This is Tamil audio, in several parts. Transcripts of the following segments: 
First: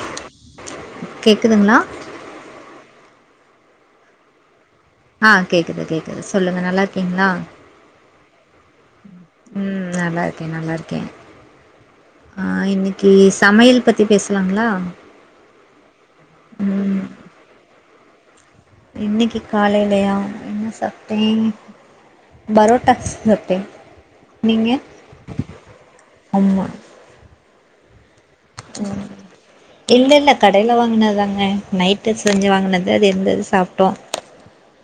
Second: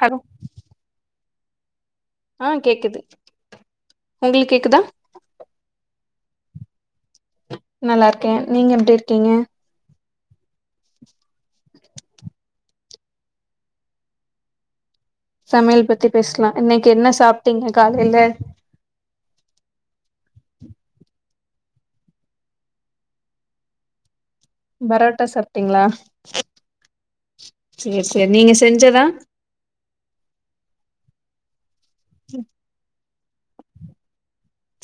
ஹலோ கேக்குதுங்களா ஆ கேக்குது உங்களுக்கு கேக்குதா ஆ கேக்குது கேக்குது சொல்லுங்க நல்லா இருக் கிங்களா நல்லா இருக்கே நீங்க எப்டி இருக்கீங்க ம் நல்லா இரு க்கே நல்லா இருக்கே ஆ இன்னைக்கு சமையல் பத்தி பேசலாங்களா சமையல் பத்தி பேசலா இன்னைக்கு ம் என்ன சாப்ட்டீங்க காலைல இன்னைக்கு காலைலேயா என்ன சாப்ட்டே பரோட்டா ‌சாப்டே பரோட்டா சாப்ட்டிங்களா ஆமா சேர் சேரி நீங்க செஞ்சதா இல்ல இல்ல கடைல வாங்கினதுதாங்க நைட்டு செஞ்சு வாங்கினது அது இருந்தது சாப்டோ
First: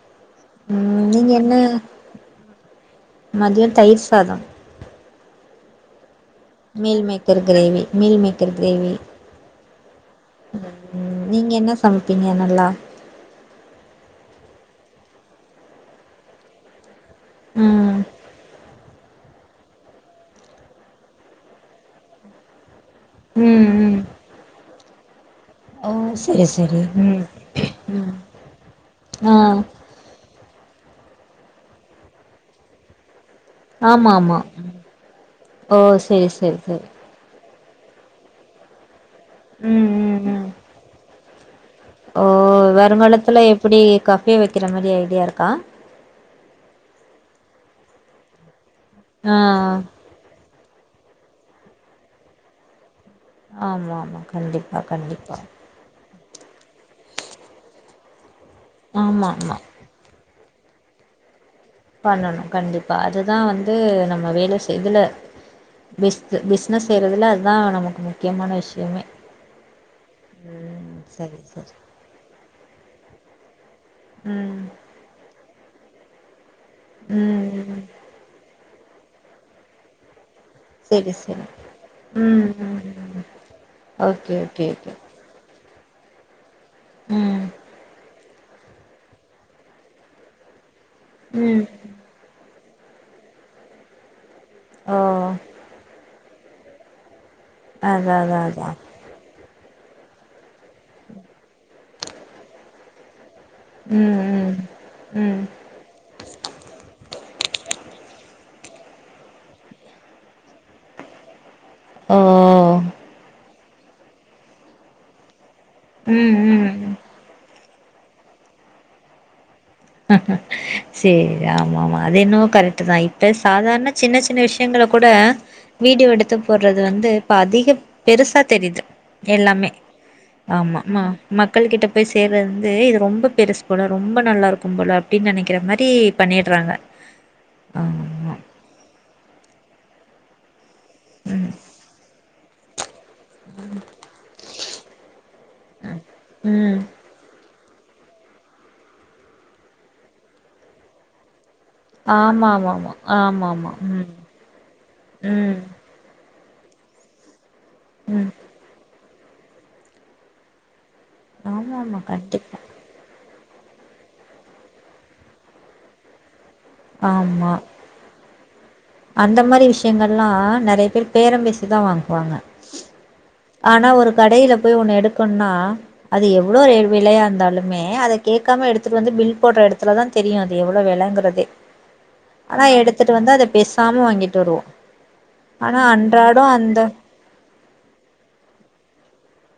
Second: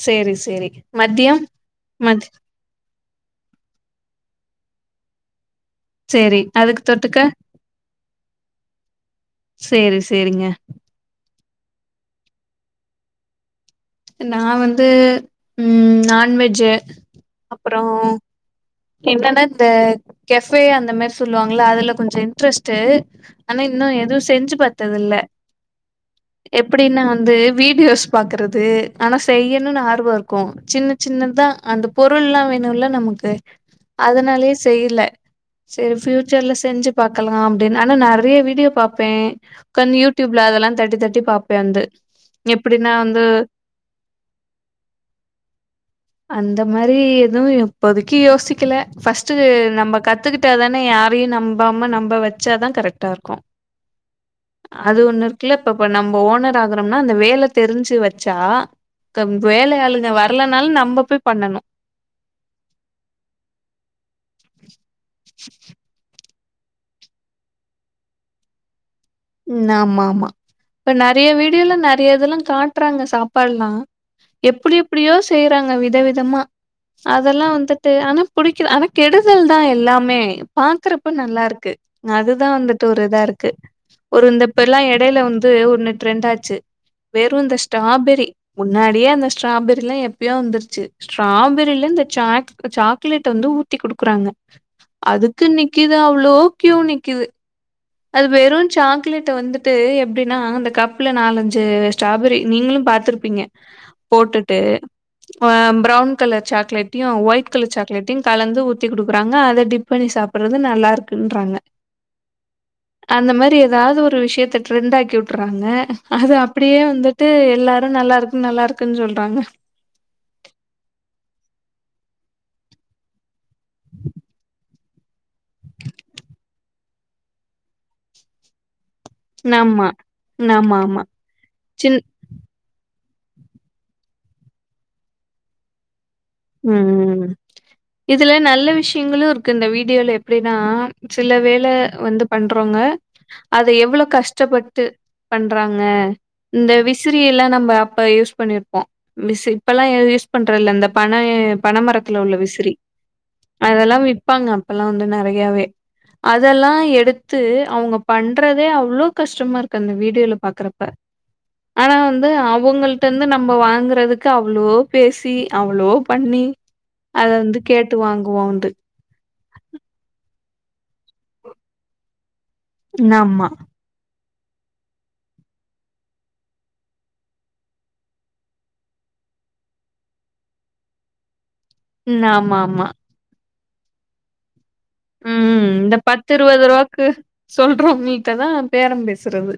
சேரி சேரி மத்தியம் மத் மதியம் தயிர் சாதம் சேரி அதுக்கு மீல் தொட்டுக்க maker gravy meal maker gravy சேரி சேரிங்க ம் நீங்க என்ன சமைப்பீங்க நல்லா நா வந்து ம் நான்வெஜ்ஜூ அப்புறோ ம் என்னன்னா இந்த கெப்ஃபே அந்த மாரி சொல்லுவாங்களா அதுல கொஞ்ச இன்ட்ரெஸ்ட் ட்டு ஆனா ம் இன்னு ம் எதுவு செஞ்சு பாத்தது இல்ல ஓ சரி சரி எப்படின்னா ம் வந்து வீடியோஸ் ம் பாக்குறது ஆனா ஆ செய்யணுனு ஆர்வோ இருக்கு சின்ன சின்னதா அந்த பொருள்ளா வேணுல்ல நமக்கு ஆமா ஆமா அதனாலே செய்யில ஓ செரி சரி ஃபியூச்சர்ல சரி சரி செஞ்சு பாக்கலாம் அப்டின் ஆனா நெறைய வீடியோ பாப்பே ம் ஒக்காந்து ம் யூட்யூப்ல ம் அதெல்லா தட்டி தட்டி பாப் ஓ வருங்காலத்துல எப்டி காஃபே வக்கிற மாரி ஐடியா இருக்கா அந்த மாரி எதுவு இப்போதைக்கு யோசிக்கல ஃபஸ்ட்டு ஆ நம்ம கத்துக்கிட் ட்டாதானே யாரையு நம்பாம நம்ப வச்சாதா கரெக்ட் டா இருக்கு ஆமா ஆமா கண்டிப்பா அது ஒன்னு கண்டிப்பா இருக்குல இப்பப்ப நம் இப்போ ஓனர் ஆகுறம்னா அந்த வேல தெரிஞ்சு வச்சா ஆமா கம் ஆமா வேலையாளுங்க வர் வர்லனாலு நம்ப போய் பண்ணனு பண்ணனு கண்டிப்பா அதுதா வந்து நம்ம வேல செய்துல பெஸ்ட் இது பிஸ்னஸ் செய்றதுல அதுதா நமக்கு முக்கியமான விஷ்யமே ம் ஆமாம்மா இப்ப நெறைய சரி சரி வீடியோல்ல நெறைய இதெல்லா காட்றாங்க சாப்பாட்லா ம் எப்டி எப்டியோ செய்றாங்க வித் தவிதமா அதெல்லா ம் வந்துட்டு ஆனா புடிக்கு ஆனா கெடுதல் தா எல்லாமே பாக்குறப்ப சரி நல்லா சரி இருக்கு ம் அதுதா ம் வந்துட்டு ஒரு இதா ம் இருக்கு ஒரு ஓகே இந்த ஓகே இப்பெல்லா ஓகே எடைல வந்து ஒன்னு ட்ரெண்ட் ஆச்சு வெறு ம் இந்த ஸ்டாபெரி முன்னாடியே அந்த ஸ்ட்ராபெரிலா எப்பயோ வந்துருச்சு ம் ஸ்ட்ராபெரில இந்த சாக் அ சாக்லேட்ட வந்து ஊத்தி குடுக்குறாங்க ஓ அதுக்கு நிக்கிது அவ் ஃப்ளோக்யு நிக்கிது அதா அது அதா வெறு அதா சாக்லேட்ட வந்து ட்டு எப்டினா அந்த கப்ல நாலஞ்சு ஸ்ட்ராபெரி நீங்களு பாத்துருப்பீங்க ம் ம் போட்டுட்டு ம் அ ப்ரௌன் கலர் சாக்லேட்டையு ஒயிட் யிட்கவர்‌ சாக்லேட்டையு கலந்து ஊத்தி குடுக்குறாங்க அத டிப் பண்ணி சாப்புட்றது நல்லா இருக்குன்றாங்க ஓ அந்த மாரி எதாவ்து ஒரு விஷ்யத்த ட்ரெண்டாக்கி விட்டு ட்றாங்க அது ம் அப்டியே ம் வந்துட்டு எல்லாரு நல்லா இருக்கு நல்லா இருக்குன் சொல்றாங்க சேரி ஆமாம்மா அது என்னவோ கரக்ட்டு தா இப் ட்டு சாதார்ண சின்ன சின்ன விஷ்யங்கள கூட வீடியோ எடுத்து போட்றது வந்து இப்ப அதிக பெருசா தெரியுது எல்லாமே ஆமா. ஆமா மா மக்கள் கிட்ட சின் போய் சேர்றது வந்து இது ரொம் ம்ப பெருசு போல ரொம்ப நல்லா இருக்கும் போல அப்டின் நெனைக்கிற மாரி பண்ணிடுறாங்க ம் ம் இதுல ஆமா நல்ல விஷ்யங்களு இருக்கு இந்த வீடியோல எப்டினா சில ம் வேல வந்து பண்றவ்ங்க அத எவ்ளோ கஷ்டப்பட்டு பண்றாங்க இந்த ம் விசிறியெல்லா நம்ப இப்ப யூஸ் பண்ணிருப்போ மிஸ்ஸு இப்பெல்லா ஏ யூஸ் பண்றதில்ல இந்த பனயே பனமரத்துல உள்ள ஆமா விசிறி ஆமா ஆமா ஆமா ஆமா அதெல்லா ம் விப்பாங்க அப்பலா வந்து ம் நெறையாவே அதெல்லா எடுத்து அவ்ங்க ம் பண்றதே அவ்ளோ கஷ்டமா இருக்கு அந்த வீடியோல பாக்கறப்ப ஆமா ஆனா ஆமா வந்து கண்டிப்பா அவுங்கள்ட்ட இருந்து நம்ப வாங்குறதுக்கு அவ்ளோ பேசி அவ்ளோ பண்ணி அத ஆமா வந்து கேட்டு வாங்குவோண்டு அந்த மாரி விஷ்யங்கள்லா நெறைய பேரு பேரம் பேசிதா வாங்குவாங்க இன்னாமா கடைல போய் ஒன்னு எடுக்கணுனா அது எவ்ளோ ரே விலையா இருந்தாலுமே அத கேக்காம எடுத்துட்டு வந்து பில் போட்ற எடத்துலதா தெரியு அது எவ்ளோ வெலங்கிறதே ஆமா ஆனா ஆமா எடுத்துட்டு வந்து அத பேசாம வாங்கிட்டு வருவோ ம் ஆனா இந்த பத்து அன்றாடோ இருவது அந்த ரூவாக்கு சொல்றவ்ங்கள்ட்ட தா பேரம் பேசுறது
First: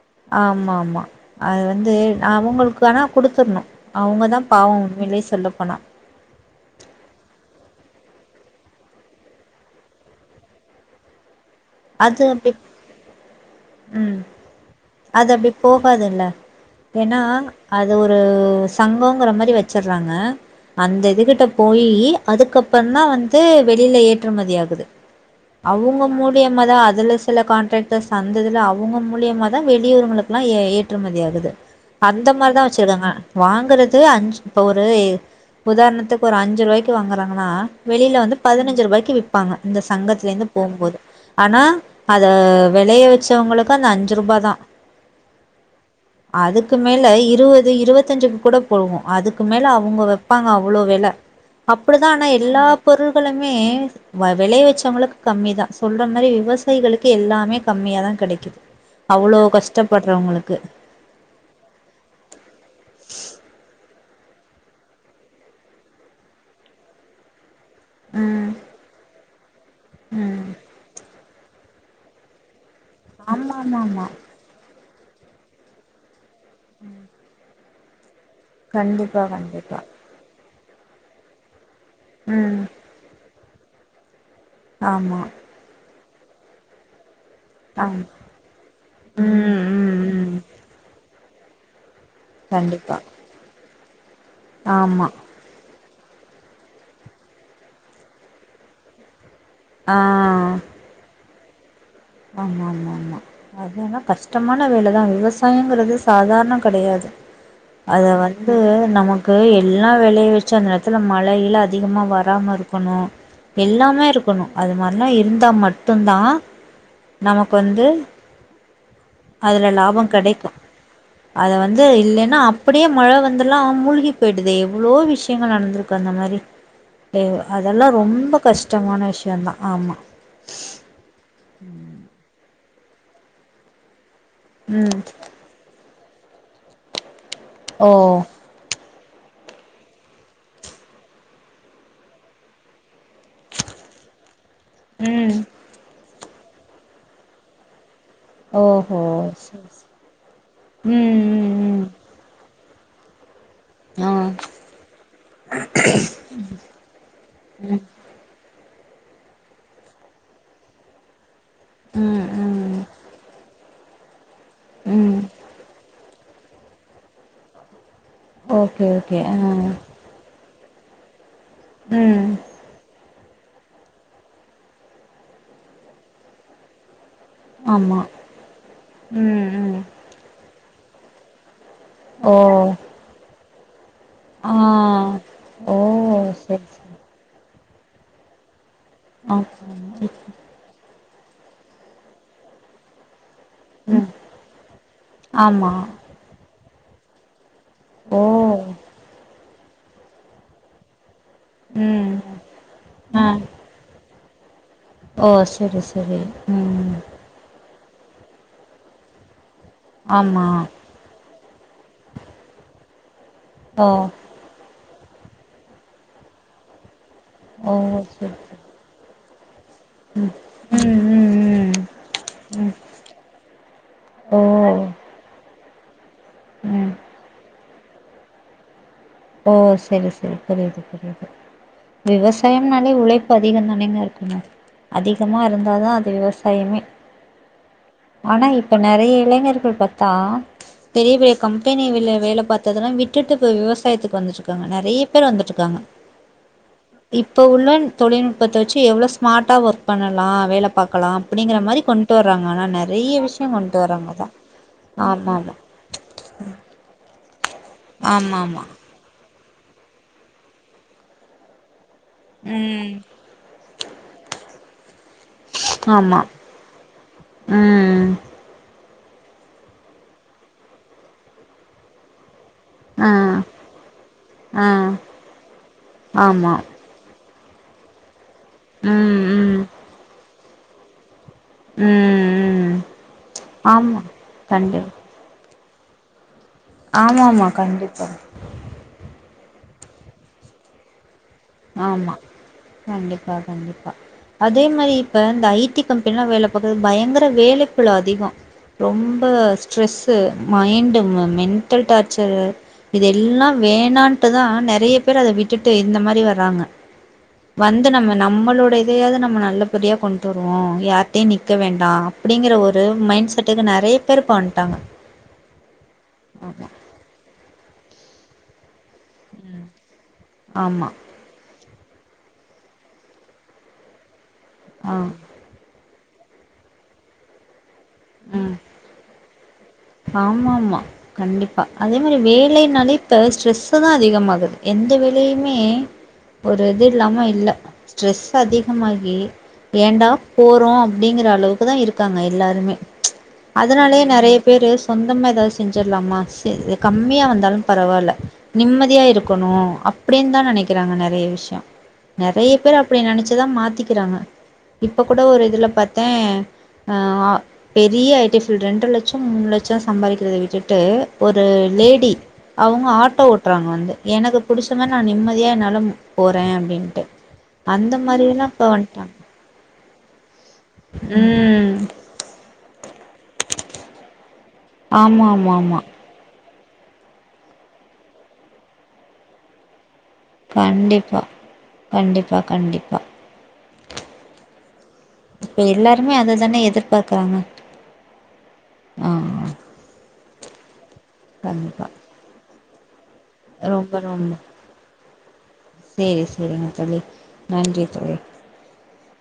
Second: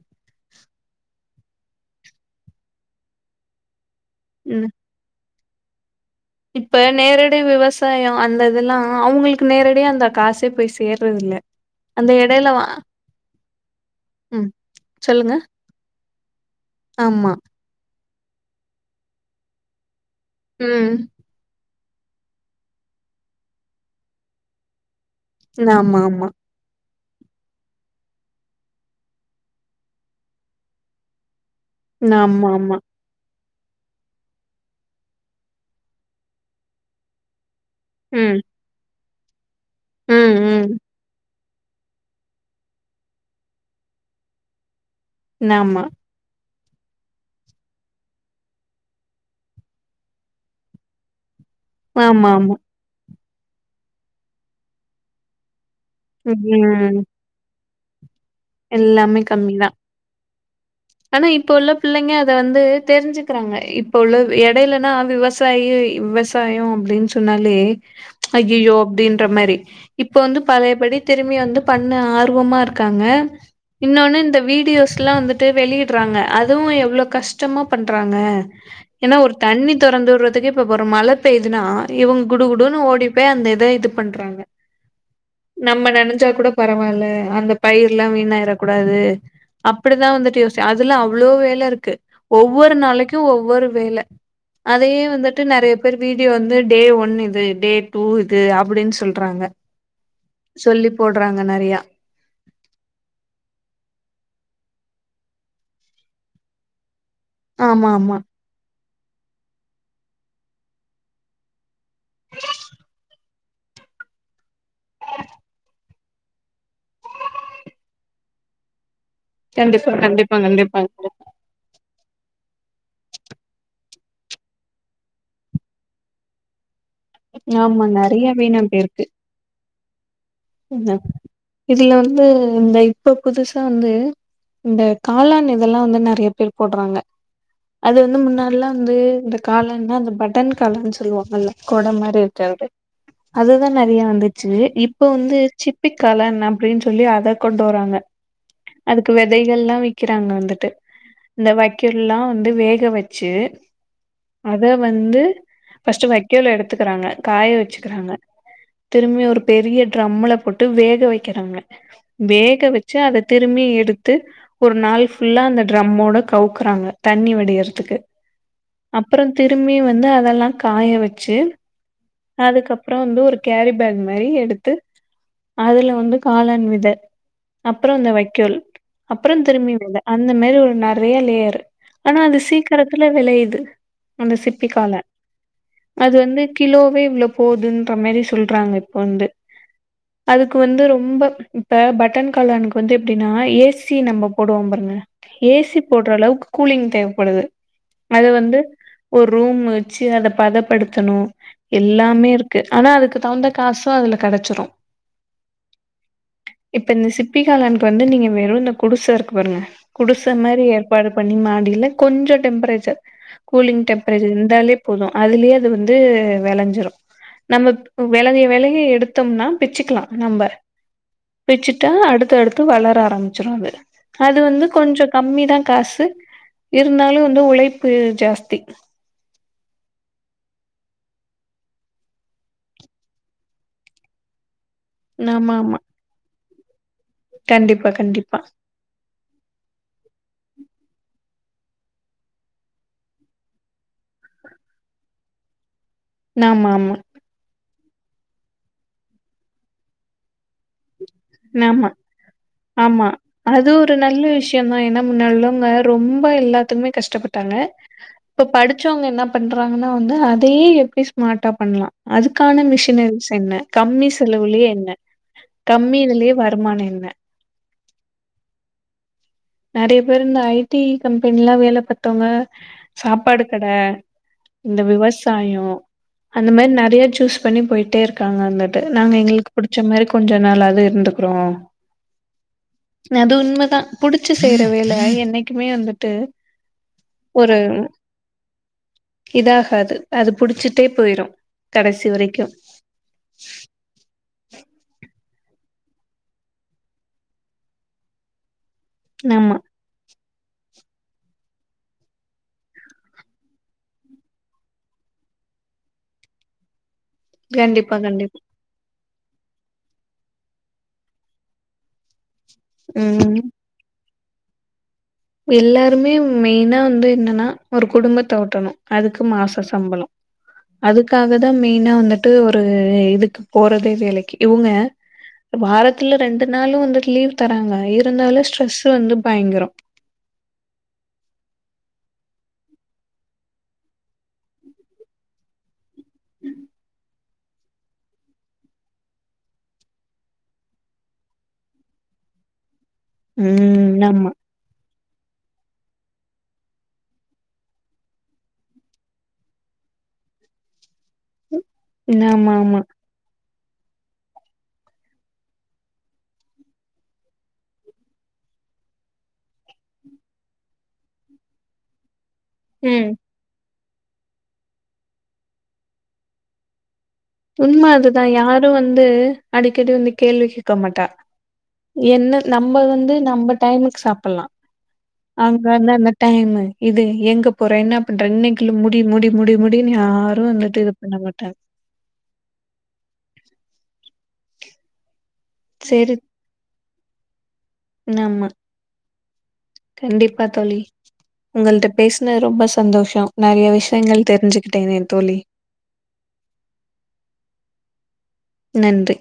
அவுங்களுக்கு ஆனா குடுத்துர்னு அவ்ங்க தா ம் பாவ உண்மைலே சொல்லப்போனா இப்ப நேரடி விவசாய அந்த இதெல்லா அவுங்களுக்கு நேரடியா அந்த காசே போய் சேர்றதில்ல அந்த அது எடைல அப்டி வா ம் அது சொல்லுங்க அப்டி போகாதுல்ல ஏனா ஆமா அ து ஒரு சங்கோங்கிற மாரி வச்சிட்றாங்க ம் அந்த இது கிட்ட போயி யி அதுக்கப்பறந்தா வந்து வெளில ஏற்றுமதி ஆகுது நாமாம்மா தே மார்தா அதுல சில கான்ட்ராக்டர்ஸ் அந்ததுல அவுங்க மூலியமா தா வெளியுறங்களுக்குலா ஏ ஏற்றுமதியாகுது அந்த ஆமா மாதிரிதான் ஆமா வச்சிருக்காங்க வாங்குறது அஞ்சு ஒரு உதாரணத்துக்கு ஒரு அஞ்சு ரூபாய்க்கு வாங்குறாங்கன்னா வெளில வந்து ம் பதினஞ்சு ரூபாய்க்கு விற்ப்பாங்க இந்த ம் சங்கத்திலேந்து ம் போம் போது ஆனா அத விளைய வச்சவங்களுக்கு அந்த அஞ்சு ரூபா தான் நமா அதுக்கு மேல இருவது இருவத்தஞ்சு கூட போடுவோம் அதுக்கு மேல அவங்க வைப்பாங்க அவ்ளோ வெல அப்படிதான் ஆனா ஆமா ஆமா எல்லா பொருள்களுமே வ விளைய வச்சவங்களுக்கு கம்மி தான் சொல்ற மாரி ம் விவசாயிகளுக்கு எல்லாமே கம்மியா தான் கிடைக்குது எல்லாமே அவ்வளோ கம்மிதா கஷ்டப்படுறவங்களு ஆனா இப்ப உள்ள பிள்ளைங்க அத வந்து தெரிஞ்சுக்கிறாங்க இப் ப்ப உள்ள இடையிலன்னா விவசாயி விவசாயம் அப்டின்னு சொன்னாலே ம் அய்யயோ அப்டின்ற மாரி இப்ப வந்து ம் பழையபடி திரும்பி வந்து பண்ண ஆர்வமா இரு க்காங்க ஆமா ஆமா ஆமா இன்னொன்னு இந்த வீடியோஸ் எல்லாம் வந்துட்டு வெளியிடுறாங்க அதுவும் எவ்ளோ கஷ்டமா பண்றாங்க ஏன்னா கண்டிப்பா ஒரு தண்ணி கண்டிப்பா திறந்து விடுறத்துக்கு இப்ப ஒரு மழ பெய்யுதுன்னா இவங்க குடு ம் குடுன்னு ஓடி போய் அந்த இத இது பண்றாங்க ஆமா நனஞ்சாக் கூட பரவாயில்ல அந்த ஆமா பயிரலாம் வீணாயிறக்கூடாது ம் ம் அப்டிதான் ம் வந்துட்டு யோசுசன் அதல்லா அவ்ளோ வேல இருக்கு ஒவ்வொரு கண்டிப்பா நாளைக்கும் ஒவ்வொரு வேல அதையே ஆமா வந்துட்டு நிறை பேர் வீடியோ வந்து டே ஒன் இது டே டூ இது அப்டின்னு சொல்றாங்க ஆ சொல்றாங்க நிறைய ஆமா மா மா அதலா கஷ்டமான வேலதான் விவசாயங்கறது சாதாரணம் கிடையாது ஆமா அத ஆமா வந்து நமக்கு எல்லா விளைய வ ச்ச நேரத்தில மழையில அதிகமா வராமா இருக்கணும் எல்லாமே இருக்கணும் அது மாரிலா இருந்தா மட்டும் தா நமக்கு வந்து அதுல கண்டிப்பா லாபம் கண்டிப்பா கிடைக்கும் கண்டிப்பா அத வந்து இல்லைன்னா அப்டியே மழை வந்தெல்லாம் மூழ்கி பேயிடுதே எவ்ளோ விஷயங்கள் நடந்திருக்கு அந்த மாரி [unintelligible] ஆமா அதெல்லாம் நெறைய ரொம்ப கஷ்டமான விஷயம் தான் ஆமா இதா இதுல வந்து இந்த இப்ப புதுசா வந்து இந்த ம் காளான் இதெல்லாம் வந்து நெறைய பேர் போட்றாங்க ஓ அது வந்து முன்னாட்லா வந்து இந்த காளான்னா அந்த பட்டன் காளான்னு சொல்லுவாங்கல்ல கொட மாரி இருக்கறது அதுதா நெறைய வந்துச்சு இப்போ வந்து ம் சிப்பிக் காளான் அப்டின்னு சொல்லி அத கொண்டு வராங்க ஓஹோ அதுக்கு சரி விதைகள்லாம் சரி விக்கிறாங்க வந்துட்டு ம் இந்த ம் ம் வைக்கெல்லாம் வந்து வே க வச்சு ஆ அத வந்து ஃபஸ்ட்டு வைக்கோல எடுத்துக்கிறாங்க காய ம் வச்சுக்கிறாங்க திரும்பி ஒரு பெரிய ட்ரம்முல போட்டு வேக வைக்கறாங்க ம் வேக ம் வச்சு அத திரும்பி எத் டுத்து ஒரு நாள் ம் ஃபுல்லா அந்த ட்ரம்மோட கவுக்குறாங்க தண்ணி வடியறதுக்கு ஓகே ஓகே ஆ அப்பறந்திரும்பி வந்து அதெல்லா காய வச்சு ம் அதுக்கப்பற வந்து ஒரு கேரி பேக் மாரி எடுத்து அதுல வந்து காளான் வித அப்பற ஆமா இந்த வைக்கோல் அப்பற ம் திரும்பி ம் வித அந்த மாரி ஒரு நெறைய லேயரு ஆனா ஓ அது சீக்கரத்துல வெளையுது அந்த ஆ சிற்பிக்காள ஓ அது வந்து சரி சரி கிலோவே இவ்வளோ போதுன்ற மாரி சொல்றாங்க இப்ப வந்து ஆம் அ அதுக்கு வந்து ரொம்ப இப்ப பட்டன் காளானுக்கு வந்து எப்டி ன்னா ஏ சி ம் நம்ம போடுவோம் பாருங்க ஏ ஆமா சி போட்ற அளவுக்கு கூலிங் தேவப்படுது ஓ அது வந்து ஒரு ரூம் வச்சு அத பதப்படுத்தணு ம் எல்லாமேருக்கு ஆனா அதுக்கு ஆ தகுந்த காசு அதுல கெடச்சுரு ஓ செரி செரி ம் ட்டு வந்து நீங்க வெறு இந்த குடிசருக்கு பாருங்க குடிச ஆமா மாரி ஏற்பாடு பண்ணி மா இல்ல கொஞ்சொ டெம்பரேச்சர் கூலிங் ஓ டெம்பரேச்சர் இர்ந்தாலே போது அதுலயே அது வந்து வெளஞ்சிரு நம்ம ஓ சரி வெளவி சரி வெளகி எடுத்தம்னா பிச்சுக்கலா ம் நம்ப ம் ம் பிச்சுட்டா ம் அடுத்தடுத்து ம் வளர ஆரம்பிச்சுரு அது அது ஓ வந்து கொஞ்சொ கம்மிதா காசு ம் இருந்தாலு வந்து உழைப்பு ஜாஸ்தி ஓ செரி செரி புரியுது புரியுது விவசாயம்னாலே உழைப்பு அதிகந்தானேங்க இருக்கணு அதிகமா ஆமா ஆமா இருந்தாதா அது விவசாயமே கண்டிப்பா கண்டிப்பா ஆனா இப்ப நெறைய இளைஞர்கள் பாத்தா பெரிய பெ கம்பெனிவில வேல பாத்ததல்லா விட்டுட்டு ப்ப விவசாயத்துக்கு வந்துட்ருக்காங்க நெறைய பேர் வந்துட்ருக்காங்க. ஆமா ஆமா இப்ப உள்ள தொழில்நுட்பத்த வச்சு எவ்ளோ ஸ்மார்ட்டா ஒர்க் பண்ணலா வேல பாக்கலா அப்புடிங்கிற மாரி ஆமா கொண்டு வர்றாங்க ஆனா ஆமா நெறைய விஷயம் அது கொண்டு வர்றாங்கதா ஆமாமா அ ரொம்ப எல்லாத்துக்குமே கஷ்டப்பட்டாங்க. இப்ப ஆமா ஆமா படிச்சவுங்க என்ன பண்றாங்ன்னா வந்து அதையே எப்டி ஸ்மார்ட்டா பண்ணலா அதுக்கான மிஷினரிஸ் என்ன கம்மி செலவுலே என்ன ம்மியிதுலே வருமான என்ன அ அ நெறைய பேர் இந்த ஐ டி கம்பெனில வேல பாத்தோங்க ஆ சாப்பாடு கட ஆ இந்த விவசாயோ அந்த ஆமா மாரி நெறைய சூஸ் பண்ணி போயிட்டேருக்காங்க வந்துட்டு நாங்க ம் எங்களுக்கு ம் புடிச்ச மாரி கொஞ்ச நாளாது இருந்து ப்றொ ம் ம் அது உண்மதா ஆமா புடிச்சு செய்ற வேல என்னை ட்டுமே வந்துட்டு ஆமாமா ஒரு கண்டிப்பா இதாகாது அது புடிச்சுட்டே போயிரு ஆமா கண்டிப்பா கண்டிப்பா அதே மாரி ப்ப இந்த ஐ டி கம்பெனிலா வேல பாக்கது பயங்கர வேலைப்பழு அதிகோ ரொம்ப ஆமா. ஸ்ட்ரெஸ் து மைண்டு ம மென்ட்டல் டார்ச்சரு இது எல்லா வேணான்ட்டுதா நெறைய பேர் அத விட்டுட்டு இந்த மாரி வர ராங்க வந்து கண்டிப்பா, நம்ம கண்டிப்பா. நம்மளுடை இதையாது நம்ம நல்லபடியா கொண்டு வருவோ யார்ட்டையு நிக்க வேண்டா அப்டிங்கிற ஒரு மைண்ட் ம். செட்டுக்கு நெறைய பேர் இப்ப வண்ட்டாங்க. எல்லாருமே மெயினா வந்து என்னனா ஒரு குடும்பத்த ஓட்டணு அதுக்கு மாச சம்பளோ ஆமா அதுக்காகதா மெயினா வந்துட்டு ஒரு இதுக்கு போறதே வேலைக்கு இவுங்க ஆ வாரத் துல ரெண்டு நாளு வந்து லீவ் தராங்க இருந்தாலு ஸ்ட்ரெஸ் வந்து பயங்கரொ ஆமா ஆமா கண்டிப்பா அதே மாரி வேலைனாலே இப்ப ஸ்ட்ரெஸ்தா அதிகமாகுது எந்த வேலையுமே ஒரு இது இல்லாம இல்ல ஸ்ட்ரெஸ் அதிகமாகி ஏடா போறோ அப்படிங்கற அளவுக்குதா இருக்காங்க எல்லாருமே ம் நாமா இது சொந்தமா எதாவது செஞ்சர்லாமா செ கம்மியா வந்தாலும் பரவால்ல நிம்மதியா இருக்கணு அப்டின்தா நெனைக்கிறாங்க நெறைய விஷ்யொ ம். நெறைய பேர் ஆமாமா. அப்டி நெனச்சுதா மாத் திக்குறாங்க இப்ப கூட ஒரு இதுல பாத்தே அ பெரிய ஐ டி ஃபீல்டு ரெண்டு லட் சம் மூணு லட்சம் சம்பாதிக்கிறத விட்டுட்டு ஒரு லேடி அவங்க ம். ஆட்டோ ஓட்டுறாங்க வந்து எனக்கு புடிச்ச மாரி நா நிம்மதியா என்னால மு போறே அப்டின்ட்டு உண்ம அந்த அதுதா மாரியெல்லா யாரு இப்ப வந்து வந்ட்டாங்க அடிக்கடி வந்து கேள்வி கேட்க மாட்டா ம் என்ன நம்ம வந்து நம்ம டைமுக்கு சாப்பலா ஆமா ஆமா ஆமா அங்கதா அந்த டைம் இது எங்க போற என்ன பண்ற இன்னைக்குல்ல முடி முடி முடி முடி ன் யாரு வந்துட்டு இது பண்ண மாட்டாங் ப்பா கண்டிப்பாக இப்ப எல்லாருமே அதைதானே எதிர்பார்க்குறாங்க நம்ம ஆ ஆஹ் கண்டிப்பா தோழி கண்டிப்பா உங்கள்ட்ட பேசுனதுல ரொம்ப சந்தோஷம் நிறைய ரொம்ப விஷயங்கள் ரொம்ப தெரிஞ்சுகிட்டேங்கே தோழி சேரி சேரிங்க தோழி நன்றி தோழி நன்றி